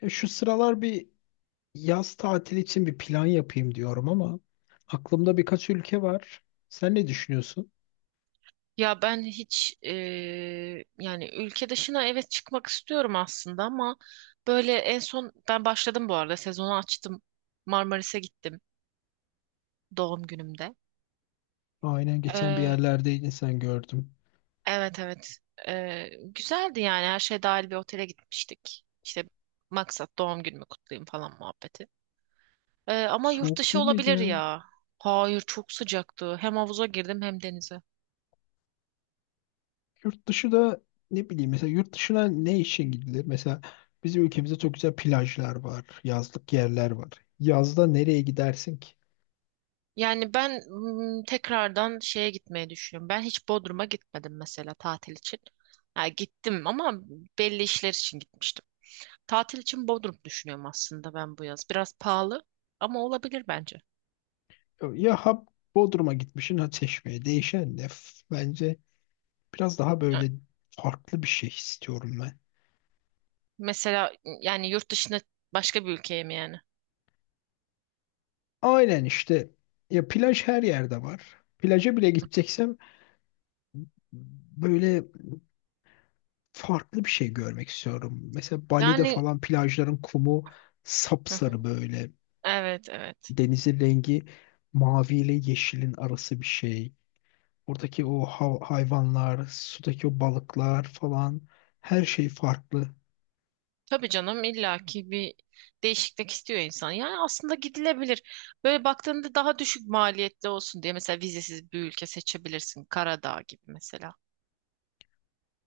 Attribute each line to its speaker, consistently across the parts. Speaker 1: Ya şu sıralar bir yaz tatili için bir plan yapayım diyorum ama aklımda birkaç ülke var. Sen ne düşünüyorsun?
Speaker 2: Ya ben hiç, yani ülke dışına, evet, çıkmak istiyorum aslında ama böyle en son ben başladım bu arada, sezonu açtım, Marmaris'e gittim doğum günümde.
Speaker 1: Aynen, geçen bir
Speaker 2: Eee,
Speaker 1: yerlerdeydin sen, gördüm.
Speaker 2: evet, evet. Güzeldi yani, her şey dahil bir otele gitmiştik. İşte maksat doğum günümü kutlayayım falan muhabbeti. Ama yurt
Speaker 1: Soğuk
Speaker 2: dışı
Speaker 1: değil miydi
Speaker 2: olabilir
Speaker 1: ya?
Speaker 2: ya. Hayır, çok sıcaktı, hem havuza girdim hem denize.
Speaker 1: Yurt dışı da ne bileyim, mesela yurt dışına ne için gidilir? Mesela bizim ülkemizde çok güzel plajlar var, yazlık yerler var. Yazda nereye gidersin ki?
Speaker 2: Yani ben tekrardan şeye gitmeyi düşünüyorum. Ben hiç Bodrum'a gitmedim mesela tatil için. Ha, gittim ama belli işler için gitmiştim. Tatil için Bodrum düşünüyorum aslında ben bu yaz. Biraz pahalı ama olabilir bence.
Speaker 1: Ya ha, Bodrum'a gitmişsin ha, Çeşme'ye değişen ne? Bence biraz daha
Speaker 2: Yani
Speaker 1: böyle farklı bir şey istiyorum.
Speaker 2: mesela, yani yurt dışına, başka bir ülkeye mi yani?
Speaker 1: Aynen işte, ya plaj her yerde var. Plaja bile gideceksem böyle farklı bir şey görmek istiyorum. Mesela Bali'de
Speaker 2: Yani,
Speaker 1: falan plajların kumu
Speaker 2: hı hı,
Speaker 1: sapsarı böyle.
Speaker 2: evet evet.
Speaker 1: Denizin rengi mavi ile yeşilin arası bir şey. Oradaki o hayvanlar, sudaki o balıklar falan, her şey farklı.
Speaker 2: Tabii canım, illaki bir değişiklik istiyor insan. Yani aslında gidilebilir. Böyle baktığında daha düşük maliyetli olsun diye mesela vizesiz bir ülke seçebilirsin. Karadağ gibi mesela.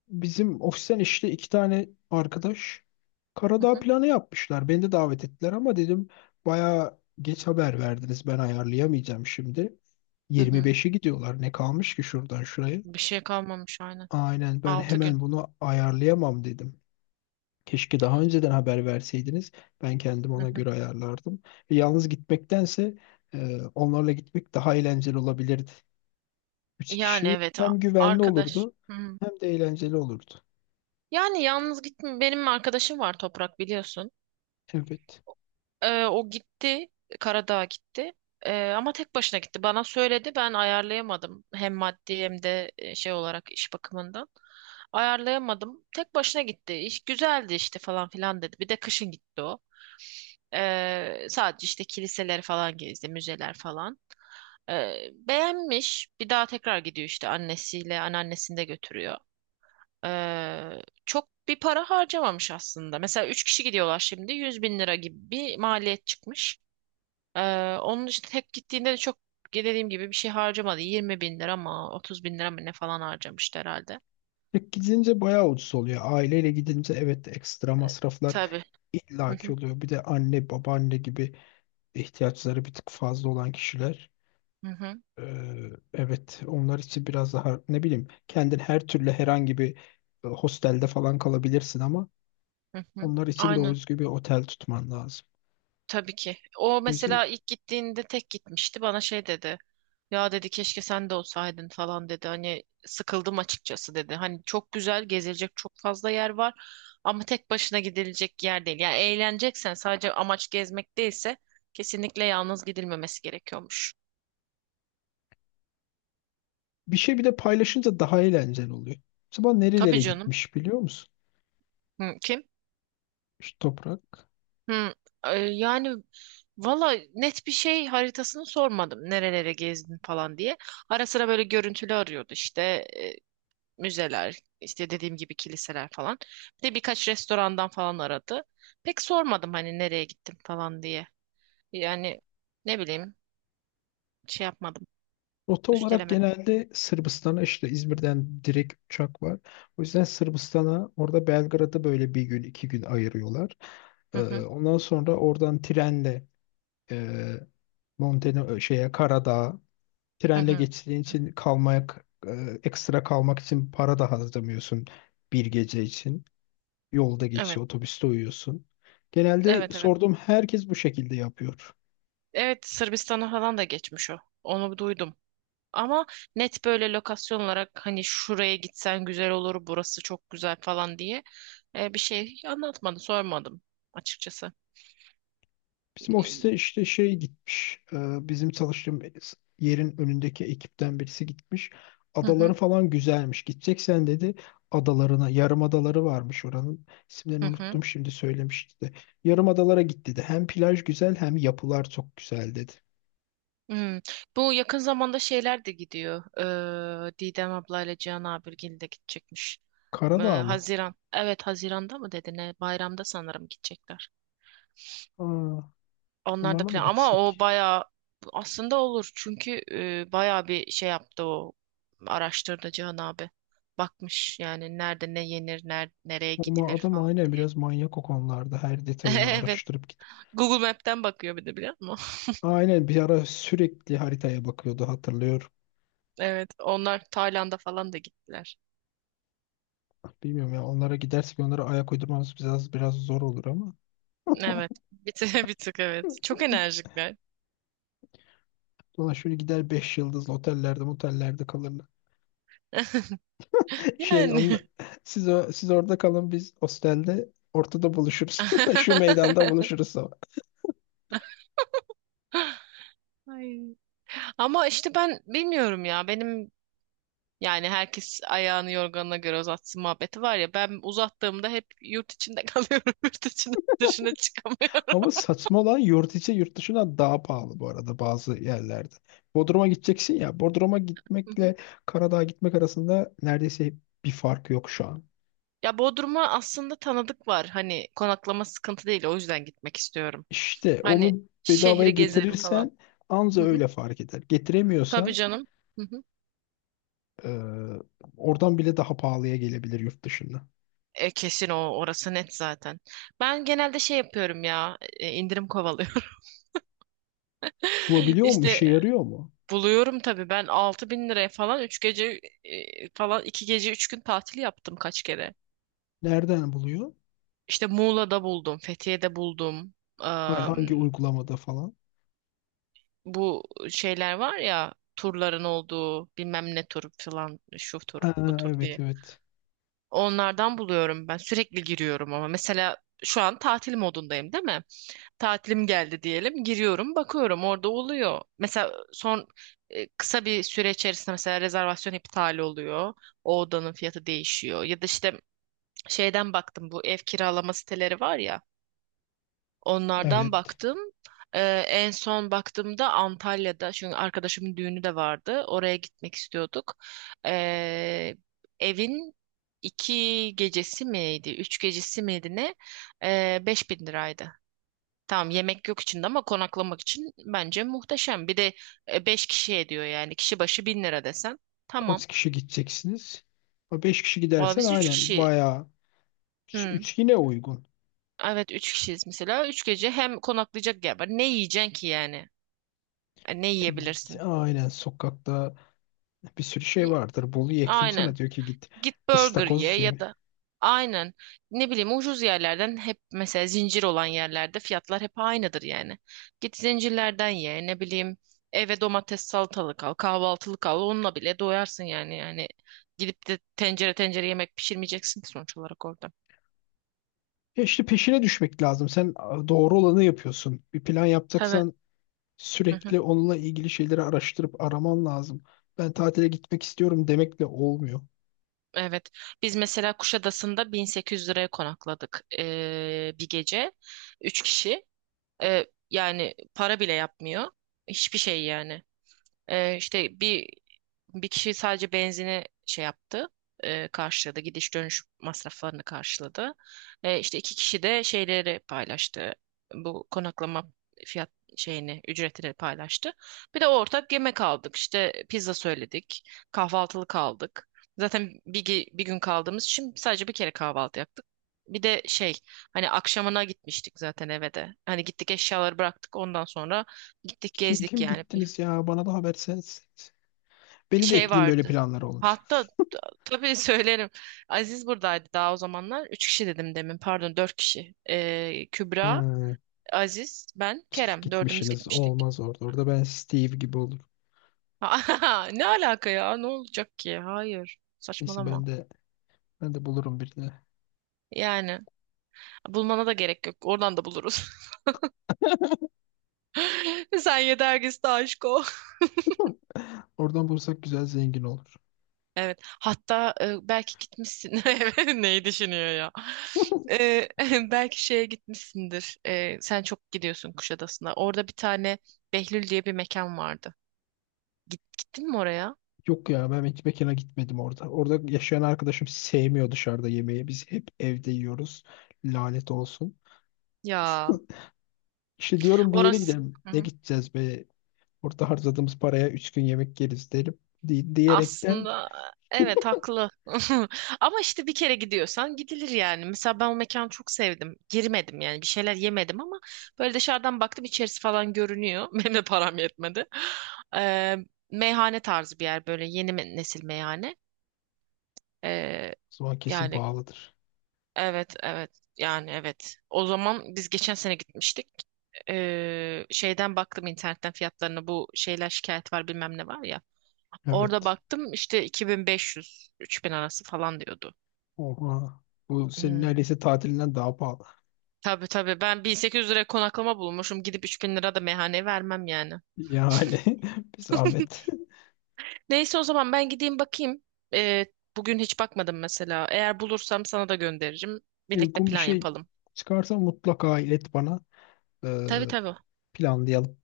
Speaker 1: Bizim ofisten işte iki tane arkadaş
Speaker 2: Hı
Speaker 1: Karadağ
Speaker 2: hı,
Speaker 1: planı yapmışlar. Beni de davet ettiler ama dedim bayağı geç haber verdiniz. Ben ayarlayamayacağım şimdi.
Speaker 2: hı hı.
Speaker 1: 25'i gidiyorlar. Ne kalmış ki şuradan şuraya?
Speaker 2: Bir şey kalmamış, aynen.
Speaker 1: Aynen, ben
Speaker 2: Altı gün.
Speaker 1: hemen bunu ayarlayamam dedim. Keşke daha önceden haber verseydiniz. Ben kendim
Speaker 2: Hı
Speaker 1: ona
Speaker 2: hı.
Speaker 1: göre ayarlardım. Ve yalnız gitmektense onlarla gitmek daha eğlenceli olabilirdi. Üç
Speaker 2: Yani
Speaker 1: kişi
Speaker 2: evet,
Speaker 1: hem güvenli
Speaker 2: arkadaş.
Speaker 1: olurdu
Speaker 2: Hı hı.
Speaker 1: hem de eğlenceli olurdu.
Speaker 2: Yani yalnız gitme. Benim arkadaşım var, Toprak, biliyorsun.
Speaker 1: Evet.
Speaker 2: O gitti. Karadağ'a gitti. Ama tek başına gitti. Bana söyledi, ben ayarlayamadım. Hem maddi hem de şey olarak iş bakımından. Ayarlayamadım. Tek başına gitti. İş güzeldi işte falan filan dedi. Bir de kışın gitti o. Sadece işte kiliseleri falan gezdi, müzeler falan. Beğenmiş. Bir daha tekrar gidiyor işte, annesiyle anneannesini de götürüyor. Çok bir para harcamamış aslında. Mesela 3 kişi gidiyorlar şimdi. Yüz bin lira gibi bir maliyet çıkmış. Onun için tek gittiğinde de çok, dediğim gibi, bir şey harcamadı. Yirmi bin lira mı, 30 bin lira mı ne falan harcamıştı herhalde.
Speaker 1: Tek gidince bayağı ucuz oluyor. Aileyle gidince evet, ekstra masraflar
Speaker 2: Tabii. Hı
Speaker 1: illaki
Speaker 2: hı,
Speaker 1: oluyor. Bir de anne babaanne gibi ihtiyaçları bir tık fazla olan kişiler.
Speaker 2: hı hı,
Speaker 1: Evet, onlar için biraz daha ne bileyim, kendin her türlü herhangi bir hostelde falan kalabilirsin ama
Speaker 2: hı hı.
Speaker 1: onlar için doğru
Speaker 2: Aynen.
Speaker 1: düzgün bir otel tutman lazım.
Speaker 2: Tabii ki. O
Speaker 1: O yüzden
Speaker 2: mesela ilk gittiğinde tek gitmişti. Bana şey dedi. Ya dedi, keşke sen de olsaydın falan dedi. Hani sıkıldım açıkçası dedi. Hani çok güzel gezilecek çok fazla yer var ama tek başına gidilecek yer değil. Yani eğleneceksen, sadece amaç gezmek değilse, kesinlikle yalnız gidilmemesi gerekiyormuş.
Speaker 1: bir şey, bir de paylaşınca daha eğlenceli oluyor. Acaba
Speaker 2: Tabii
Speaker 1: nerelere
Speaker 2: canım.
Speaker 1: gitmiş biliyor musun?
Speaker 2: Hı, kim?
Speaker 1: Şu Toprak.
Speaker 2: Hı, yani valla net bir şey, haritasını sormadım. Nerelere gezdin falan diye. Ara sıra böyle görüntülü arıyordu işte. Ee, Müzeler, işte dediğim gibi kiliseler falan. Bir de birkaç restorandan falan aradı. Pek sormadım hani nereye gittim falan diye. Yani ne bileyim, şey yapmadım,
Speaker 1: Rota olarak
Speaker 2: üstelemedim.
Speaker 1: genelde Sırbistan'a, işte İzmir'den direkt uçak var. O yüzden Sırbistan'a, orada Belgrad'a böyle bir gün 2 gün ayırıyorlar.
Speaker 2: Hı hı,
Speaker 1: Ondan sonra oradan trenle e, Monteno şeye, Karadağ'a
Speaker 2: hı
Speaker 1: trenle
Speaker 2: hı.
Speaker 1: geçtiğin için kalmaya e, ekstra kalmak için para da harcamıyorsun bir gece için. Yolda
Speaker 2: Evet,
Speaker 1: geçiyor, otobüste uyuyorsun. Genelde
Speaker 2: evet, evet.
Speaker 1: sorduğum herkes bu şekilde yapıyor.
Speaker 2: Evet, Sırbistan'a falan da geçmiş o. Onu duydum. Ama net böyle lokasyon olarak hani şuraya gitsen güzel olur, burası çok güzel falan diye bir şey anlatmadı, sormadım açıkçası.
Speaker 1: Bizim
Speaker 2: E,
Speaker 1: ofiste işte şey gitmiş. Bizim çalıştığım yerin önündeki ekipten birisi gitmiş.
Speaker 2: Hı
Speaker 1: Adaları
Speaker 2: hı,
Speaker 1: falan güzelmiş. Gidecek sen dedi adalarına. Yarım adaları varmış oranın. İsimlerini
Speaker 2: hı hı.
Speaker 1: unuttum, şimdi söylemişti de. Yarım adalara git dedi. Hem plaj güzel hem yapılar çok güzel dedi.
Speaker 2: Hmm. Bu yakın zamanda şeyler de gidiyor. Didem ablayla Cihan Abirgil de gidecekmiş.
Speaker 1: Karadağ mı?
Speaker 2: Haziran. Evet, Haziran'da mı dedi ne? Bayramda sanırım gidecekler.
Speaker 1: Aa,
Speaker 2: Onlar da
Speaker 1: onlarla mı
Speaker 2: plan ama o
Speaker 1: gitsek?
Speaker 2: bayağı, aslında olur. Çünkü bayağı bir şey yaptı o. Araştırdı Cihan abi. Bakmış yani nerede ne yenir, nereye
Speaker 1: Ama
Speaker 2: gidilir
Speaker 1: adam
Speaker 2: falan.
Speaker 1: aynen biraz manyak o konularda. Her detayını
Speaker 2: Evet.
Speaker 1: araştırıp git.
Speaker 2: Google Map'ten bakıyor bir de, biliyor musun?
Speaker 1: Aynen, bir ara sürekli haritaya bakıyordu, hatırlıyorum.
Speaker 2: Evet. Onlar Tayland'a falan da gittiler.
Speaker 1: Bilmiyorum ya, onlara gidersek onlara ayak uydurmamız biraz biraz zor olur ama.
Speaker 2: Evet. Bir tık, bir tık evet. Çok enerjikler.
Speaker 1: Ulan şöyle gider, beş yıldızlı otellerde, motellerde kalırlar. Şey,
Speaker 2: Yani.
Speaker 1: onla siz orada kalın, biz hostelde ortada buluşuruz. Şu meydanda buluşuruz sabah.
Speaker 2: Ay. Ama işte ben bilmiyorum ya. Benim, yani herkes ayağını yorganına göre uzatsın muhabbeti var ya. Ben uzattığımda hep yurt içinde kalıyorum. Yurt içinde, dışına çıkamıyorum.
Speaker 1: Ama saçma olan, yurt içi yurt dışına daha pahalı bu arada, bazı yerlerde. Bodrum'a gideceksin ya. Bodrum'a
Speaker 2: Hı hı.
Speaker 1: gitmekle Karadağ'a gitmek arasında neredeyse bir fark yok şu an.
Speaker 2: Ya Bodrum'a aslında tanıdık var. Hani konaklama sıkıntı değil. O yüzden gitmek istiyorum.
Speaker 1: İşte
Speaker 2: Hani
Speaker 1: onu bedavaya
Speaker 2: şehri gezerim falan.
Speaker 1: getirirsen anca
Speaker 2: Hı hı.
Speaker 1: öyle fark eder.
Speaker 2: Tabii
Speaker 1: Getiremiyorsan
Speaker 2: canım. Hı hı.
Speaker 1: eee, oradan bile daha pahalıya gelebilir yurt dışında.
Speaker 2: E, kesin, o orası net zaten. Ben genelde şey yapıyorum ya, indirim kovalıyorum.
Speaker 1: Bulabiliyor mu? İşe
Speaker 2: İşte
Speaker 1: yarıyor mu?
Speaker 2: buluyorum tabii, ben altı bin liraya falan 3 gece, falan 2 gece 3 gün tatil yaptım kaç kere.
Speaker 1: Nereden buluyor?
Speaker 2: İşte Muğla'da buldum, Fethiye'de buldum.
Speaker 1: Hayır, hangi uygulamada falan?
Speaker 2: Bu şeyler var ya, turların olduğu, bilmem ne tur falan, şu tur
Speaker 1: Ha,
Speaker 2: bu tur
Speaker 1: evet
Speaker 2: diye.
Speaker 1: evet.
Speaker 2: Onlardan buluyorum, ben sürekli giriyorum ama mesela şu an tatil modundayım değil mi? Tatilim geldi diyelim. Giriyorum, bakıyorum, orada oluyor. Mesela son, kısa bir süre içerisinde mesela rezervasyon iptal oluyor. O odanın fiyatı değişiyor. Ya da işte şeyden baktım, bu ev kiralama siteleri var ya. Onlardan
Speaker 1: Evet.
Speaker 2: baktım. E, En son baktığımda Antalya'da, çünkü arkadaşımın düğünü de vardı. Oraya gitmek istiyorduk. E, Evin iki gecesi miydi, üç gecesi miydi ne? Beş bin liraydı. Tamam, yemek yok içinde ama konaklamak için bence muhteşem. Bir de 5 kişi ediyor, yani kişi başı 1000 lira desen. Tamam.
Speaker 1: Kaç kişi gideceksiniz? 5 kişi
Speaker 2: Valla
Speaker 1: gidersen
Speaker 2: biz 3
Speaker 1: aynen
Speaker 2: kişi.
Speaker 1: bayağı. Üç
Speaker 2: Hı.
Speaker 1: üç yine uygun.
Speaker 2: Evet, 3 kişiyiz mesela. Üç gece hem konaklayacak yer var. Ne yiyeceksin ki yani? E, ne
Speaker 1: E git,
Speaker 2: yiyebilirsin?
Speaker 1: aynen sokakta bir sürü şey
Speaker 2: Y-
Speaker 1: vardır. Bolu ye, kim
Speaker 2: Aynen.
Speaker 1: sana diyor ki git
Speaker 2: Git burger ye
Speaker 1: ıstakoz
Speaker 2: ya
Speaker 1: ye.
Speaker 2: da, aynen, ne bileyim, ucuz yerlerden, hep mesela zincir olan yerlerde fiyatlar hep aynıdır yani. Git zincirlerden ye, ne bileyim, eve domates salatalık al, kahvaltılık al, onunla bile doyarsın yani. Yani gidip de tencere tencere yemek pişirmeyeceksin ki sonuç olarak orada.
Speaker 1: Ya işte, peşine düşmek lazım. Sen doğru olanı yapıyorsun. Bir plan
Speaker 2: Tabii.
Speaker 1: yapacaksan
Speaker 2: Hı hı.
Speaker 1: sürekli onunla ilgili şeyleri araştırıp araman lazım. Ben tatile gitmek istiyorum demekle olmuyor.
Speaker 2: Evet. Biz mesela Kuşadası'nda 1800 liraya konakladık bir gece. Üç kişi. Yani para bile yapmıyor. Hiçbir şey yani. İşte bir kişi sadece benzini şey yaptı, karşıladı, gidiş dönüş masraflarını karşıladı. İşte iki kişi de şeyleri paylaştı, bu konaklama fiyat şeyini, ücretini paylaştı. Bir de ortak yemek aldık, işte pizza söyledik, kahvaltılık aldık. Zaten bir, bir gün kaldığımız için sadece bir kere kahvaltı yaptık. Bir de şey, hani akşamına gitmiştik zaten eve de. Hani gittik, eşyaları bıraktık, ondan sonra gittik
Speaker 1: Kim
Speaker 2: gezdik
Speaker 1: kim
Speaker 2: yani,
Speaker 1: gittiniz ya? Bana da haber sen. Beni de
Speaker 2: şey
Speaker 1: ekleyin böyle
Speaker 2: vardı.
Speaker 1: planlara olunca.
Speaker 2: Hatta, tabii söylerim. Aziz buradaydı daha o zamanlar. Üç kişi dedim demin. Pardon, dört kişi. Kübra,
Speaker 1: Ha.
Speaker 2: Aziz, ben,
Speaker 1: Çift
Speaker 2: Kerem. Dördümüz
Speaker 1: gitmişsiniz,
Speaker 2: gitmiştik.
Speaker 1: olmaz orada. Orada ben Steve gibi olurum.
Speaker 2: Ne alaka ya? Ne olacak ki? Hayır.
Speaker 1: Neyse,
Speaker 2: Saçmalama.
Speaker 1: ben de bulurum birini.
Speaker 2: Yani bulmana da gerek yok. Oradan da buluruz. Sen yeter ki işte aşk ol.
Speaker 1: Oradan bulursak güzel, zengin olur.
Speaker 2: Evet. Hatta belki gitmişsin. Evet, neyi düşünüyor ya? E, belki şeye gitmişsindir. E, sen çok gidiyorsun Kuşadası'na. Orada bir tane Behlül diye bir mekan vardı. Gittin mi oraya?
Speaker 1: Yok ya, ben hiç mekana gitmedim orada. Orada yaşayan arkadaşım sevmiyor dışarıda yemeği. Biz hep evde yiyoruz. Lanet olsun.
Speaker 2: Ya.
Speaker 1: İşte diyorum bir yere
Speaker 2: Orası.
Speaker 1: gidelim. Ne gideceğiz be? Orada harcadığımız paraya 3 gün yemek yeriz derim. Diyerekten
Speaker 2: Aslında evet,
Speaker 1: o
Speaker 2: haklı. Ama işte bir kere gidiyorsan gidilir yani. Mesela ben o mekanı çok sevdim. Girmedim yani, bir şeyler yemedim ama böyle dışarıdan baktım, içerisi falan görünüyor. Benim de param yetmedi. Ee, Meyhane tarzı bir yer, böyle yeni nesil meyhane. Ee,
Speaker 1: zaman kesin
Speaker 2: Yani,
Speaker 1: pahalıdır.
Speaker 2: evet evet, yani evet. O zaman biz geçen sene gitmiştik. Şeyden baktım internetten fiyatlarına, bu şeyler şikayet var bilmem ne var ya. Orada
Speaker 1: Evet.
Speaker 2: baktım, işte 2500-3000 arası falan diyordu.
Speaker 1: Oha. Bu senin
Speaker 2: Hmm.
Speaker 1: neredeyse tatilinden daha pahalı.
Speaker 2: Tabii tabii, ben 1800 liraya konaklama bulmuşum, gidip 3000 lira da meyhaneye vermem yani.
Speaker 1: Yani bir zahmet.
Speaker 2: Neyse, o zaman ben gideyim bakayım. Ee, Bugün hiç bakmadım mesela. Eğer bulursam sana da gönderirim. Birlikte
Speaker 1: Uygun bir
Speaker 2: plan
Speaker 1: şey
Speaker 2: yapalım.
Speaker 1: çıkarsa mutlaka ilet bana. Ee,
Speaker 2: Tabii tabii,
Speaker 1: planlayalım.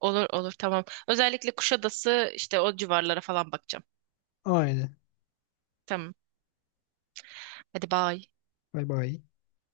Speaker 2: olur olur, tamam. Özellikle Kuşadası işte, o civarlara falan bakacağım.
Speaker 1: Aynen.
Speaker 2: Tamam, hadi bye.
Speaker 1: Bay bay.